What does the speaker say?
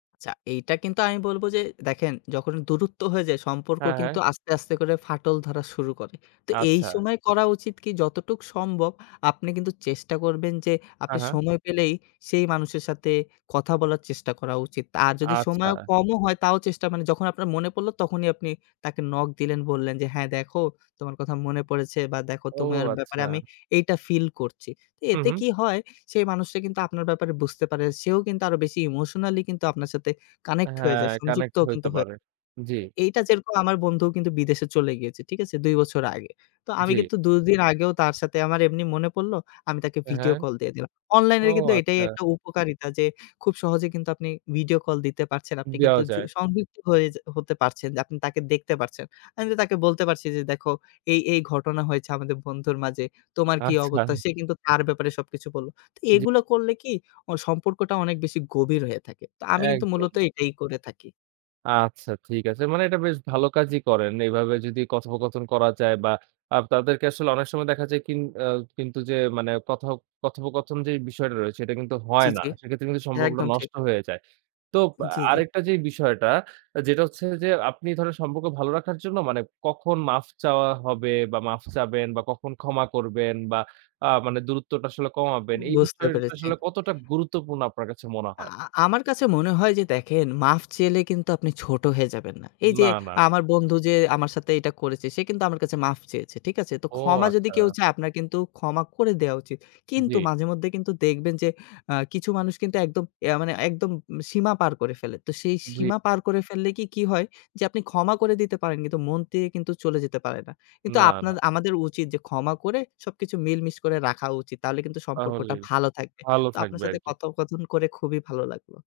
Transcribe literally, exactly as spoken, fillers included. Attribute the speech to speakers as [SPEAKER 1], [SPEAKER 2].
[SPEAKER 1] আচ্ছা, এইটা কিন্তু আমি বলবো যে দেখেন, যখন দূরত্ব হয়ে যায় সম্পর্ক
[SPEAKER 2] হ্যাঁ, হ্যাঁ।
[SPEAKER 1] কিন্তু আস্তে, আস্তে করে ফাটল ধরা শুরু করে। তো এই
[SPEAKER 2] আচ্ছা।
[SPEAKER 1] সময় করা উচিত কি, যতটুক সম্ভব আপনি কিন্তু চেষ্টা করবেন যে আপনি
[SPEAKER 2] হ্যাঁ, হ্যাঁ।
[SPEAKER 1] সময় পেলেই সেই মানুষের সাথে কথা বলার চেষ্টা করা উচিত। আর যদি সময়ও
[SPEAKER 2] আচ্ছা।
[SPEAKER 1] কম হয় তাও চেষ্টা, মানে যখন আপনার মনে পড়লো তখনই আপনি তাকে নক দিলেন, বললেন যে হ্যাঁ, দেখো তোমার কথা মনে পড়েছে বা দেখো
[SPEAKER 2] ও
[SPEAKER 1] তোমার ব্যাপারে আমি
[SPEAKER 2] আচ্ছা।
[SPEAKER 1] এইটা ফিল করছি।
[SPEAKER 2] হু,
[SPEAKER 1] এতে
[SPEAKER 2] হু।
[SPEAKER 1] কি হয় সেই মানুষটা কিন্তু আপনার ব্যাপারে বুঝতে পারে। সেও কিন্তু আরো বেশি ইমোশনালি কিন্তু আপনার সাথে কানেক্ট হয়ে যায়।
[SPEAKER 2] হ্যাঁ,
[SPEAKER 1] সংযুক্ত
[SPEAKER 2] কানেক্ট
[SPEAKER 1] কিন্তু
[SPEAKER 2] হইতে
[SPEAKER 1] হয়ে
[SPEAKER 2] পারে। জি।
[SPEAKER 1] এইটা যেরকম আমার বন্ধুও কিন্তু বিদেশে চলে গিয়েছে, ঠিক আছে? দুই বছর আগে। তো আমি
[SPEAKER 2] জি।
[SPEAKER 1] কিন্তু দু দিন আগেও তার সাথে আমার এমনি মনে পড়লো, আমি তাকে
[SPEAKER 2] অ্যা
[SPEAKER 1] ভিডিও
[SPEAKER 2] হ্যাঁ,
[SPEAKER 1] কল দিয়ে দিলাম।
[SPEAKER 2] ও
[SPEAKER 1] অনলাইনের কিন্তু এটাই
[SPEAKER 2] আচ্ছা!
[SPEAKER 1] একটা উপকারিতা যে, খুব সহজে কিন্তু আপনি ভিডিও কল দিতে পারছেন। আপনি কিন্তু
[SPEAKER 2] দেওয়া
[SPEAKER 1] যু
[SPEAKER 2] যায়।
[SPEAKER 1] সংযুক্ত হয়ে যে হতে পারছেন যে আপনি তাকে দেখতে পারছেন। আমি তো তাকে বলতে পারছি যে "দেখো এই, এই ঘটনা হয়েছে আমাদের বন্ধুর মাঝে। তোমার কি
[SPEAKER 2] আচ্ছা।
[SPEAKER 1] অবত্তা?" সে কিন্তু তার ব্যাপারে সবকিছু বলল। তো
[SPEAKER 2] জি।
[SPEAKER 1] এগুলা করলে কি অ সম্পর্কটা অনেক বেশি গভীর হয়ে থাকে। তো আমি কিন্তু মূলত
[SPEAKER 2] একদম।
[SPEAKER 1] এটাই করে থাকি।
[SPEAKER 2] আচ্ছা ঠিক আছে। মানে এটা বেশ ভালো কাজই করেন। এবাবে যদি কথোপকথন করা যায়, বা আ তাদেরকে আসলে অনেক সময় দেখা যায় কিন আ কিন্তু যে মানে কথো কথোপকথন যেই বিষয়টা রয়েছে এটা কিন্তু হয়
[SPEAKER 1] জি,
[SPEAKER 2] না।
[SPEAKER 1] জি,
[SPEAKER 2] সেক্ষেত্রে কিন্তু সম্পর্কটা
[SPEAKER 1] একদম ঠিক।
[SPEAKER 2] নষ্ট হয়ে যায়। তো
[SPEAKER 1] জি, জি।
[SPEAKER 2] আরেকটা যে বিষয়টা যেটা হচ্ছে যে আপনি ধরেন সম্পক্ক ভালো রাখার জন্য মানে কখন মাফ চাওয়া হবে, বা মাফ চাবেন বা কখন ক্ষমা করবেন, বা আ মানে দূরত্বটা আসলে কমাবেন, এই
[SPEAKER 1] বুঝতে
[SPEAKER 2] বিষয়টা
[SPEAKER 1] পেরেছি।
[SPEAKER 2] আসলে কতটা গুরুত্বপূর্ণ আপনার কাছে মনে
[SPEAKER 1] আ
[SPEAKER 2] হয়?
[SPEAKER 1] আ আমার কাছে মনে হয় যে দেখেন, মাফ চেলে কিন্তু আপনি ছোট হয়ে যাবেন না। এই যে
[SPEAKER 2] না, না।
[SPEAKER 1] আমার বন্ধু যে আমার সাথে এটা করেছে সে কিন্তু আমার কাছে মাফ চেয়েছে। ঠিক আছে? তো
[SPEAKER 2] ও
[SPEAKER 1] ক্ষমা যদি
[SPEAKER 2] আচ্ছা।
[SPEAKER 1] কেউ চায়, আপনার কিন্তু ক্ষমা করে দেওয়া উচিত। কিন্তু
[SPEAKER 2] জি।
[SPEAKER 1] মাঝেমধ্যে কিন্তু দেখবেন যে আ কিছু মানুষ কিন্তু একদম ইয়া মানে একদম সীমা পার করে ফেলে। তো সেই
[SPEAKER 2] জি।
[SPEAKER 1] সীমা পার করে ফেললে কি, কি হয় যে আপনি ক্ষমা করে দিতে পারেন কিন্তু মন তেকে কিন্তু চলে যেতে পারে না। কিন্তু
[SPEAKER 2] না,
[SPEAKER 1] আপনার,
[SPEAKER 2] না।
[SPEAKER 1] আমাদের উচিত যে ক্ষমা করে সবকিছু মিল মিস করে রাখা উচিত। তাঅলে কিন্তু সম্পর্কটা
[SPEAKER 2] তাহলেই,
[SPEAKER 1] ভালো থাকবে।
[SPEAKER 2] ভালো
[SPEAKER 1] তো আপনার
[SPEAKER 2] থাকবে
[SPEAKER 1] সাথে
[SPEAKER 2] আরকি।
[SPEAKER 1] কথোপকথন করে খুবই ভালো লাগল।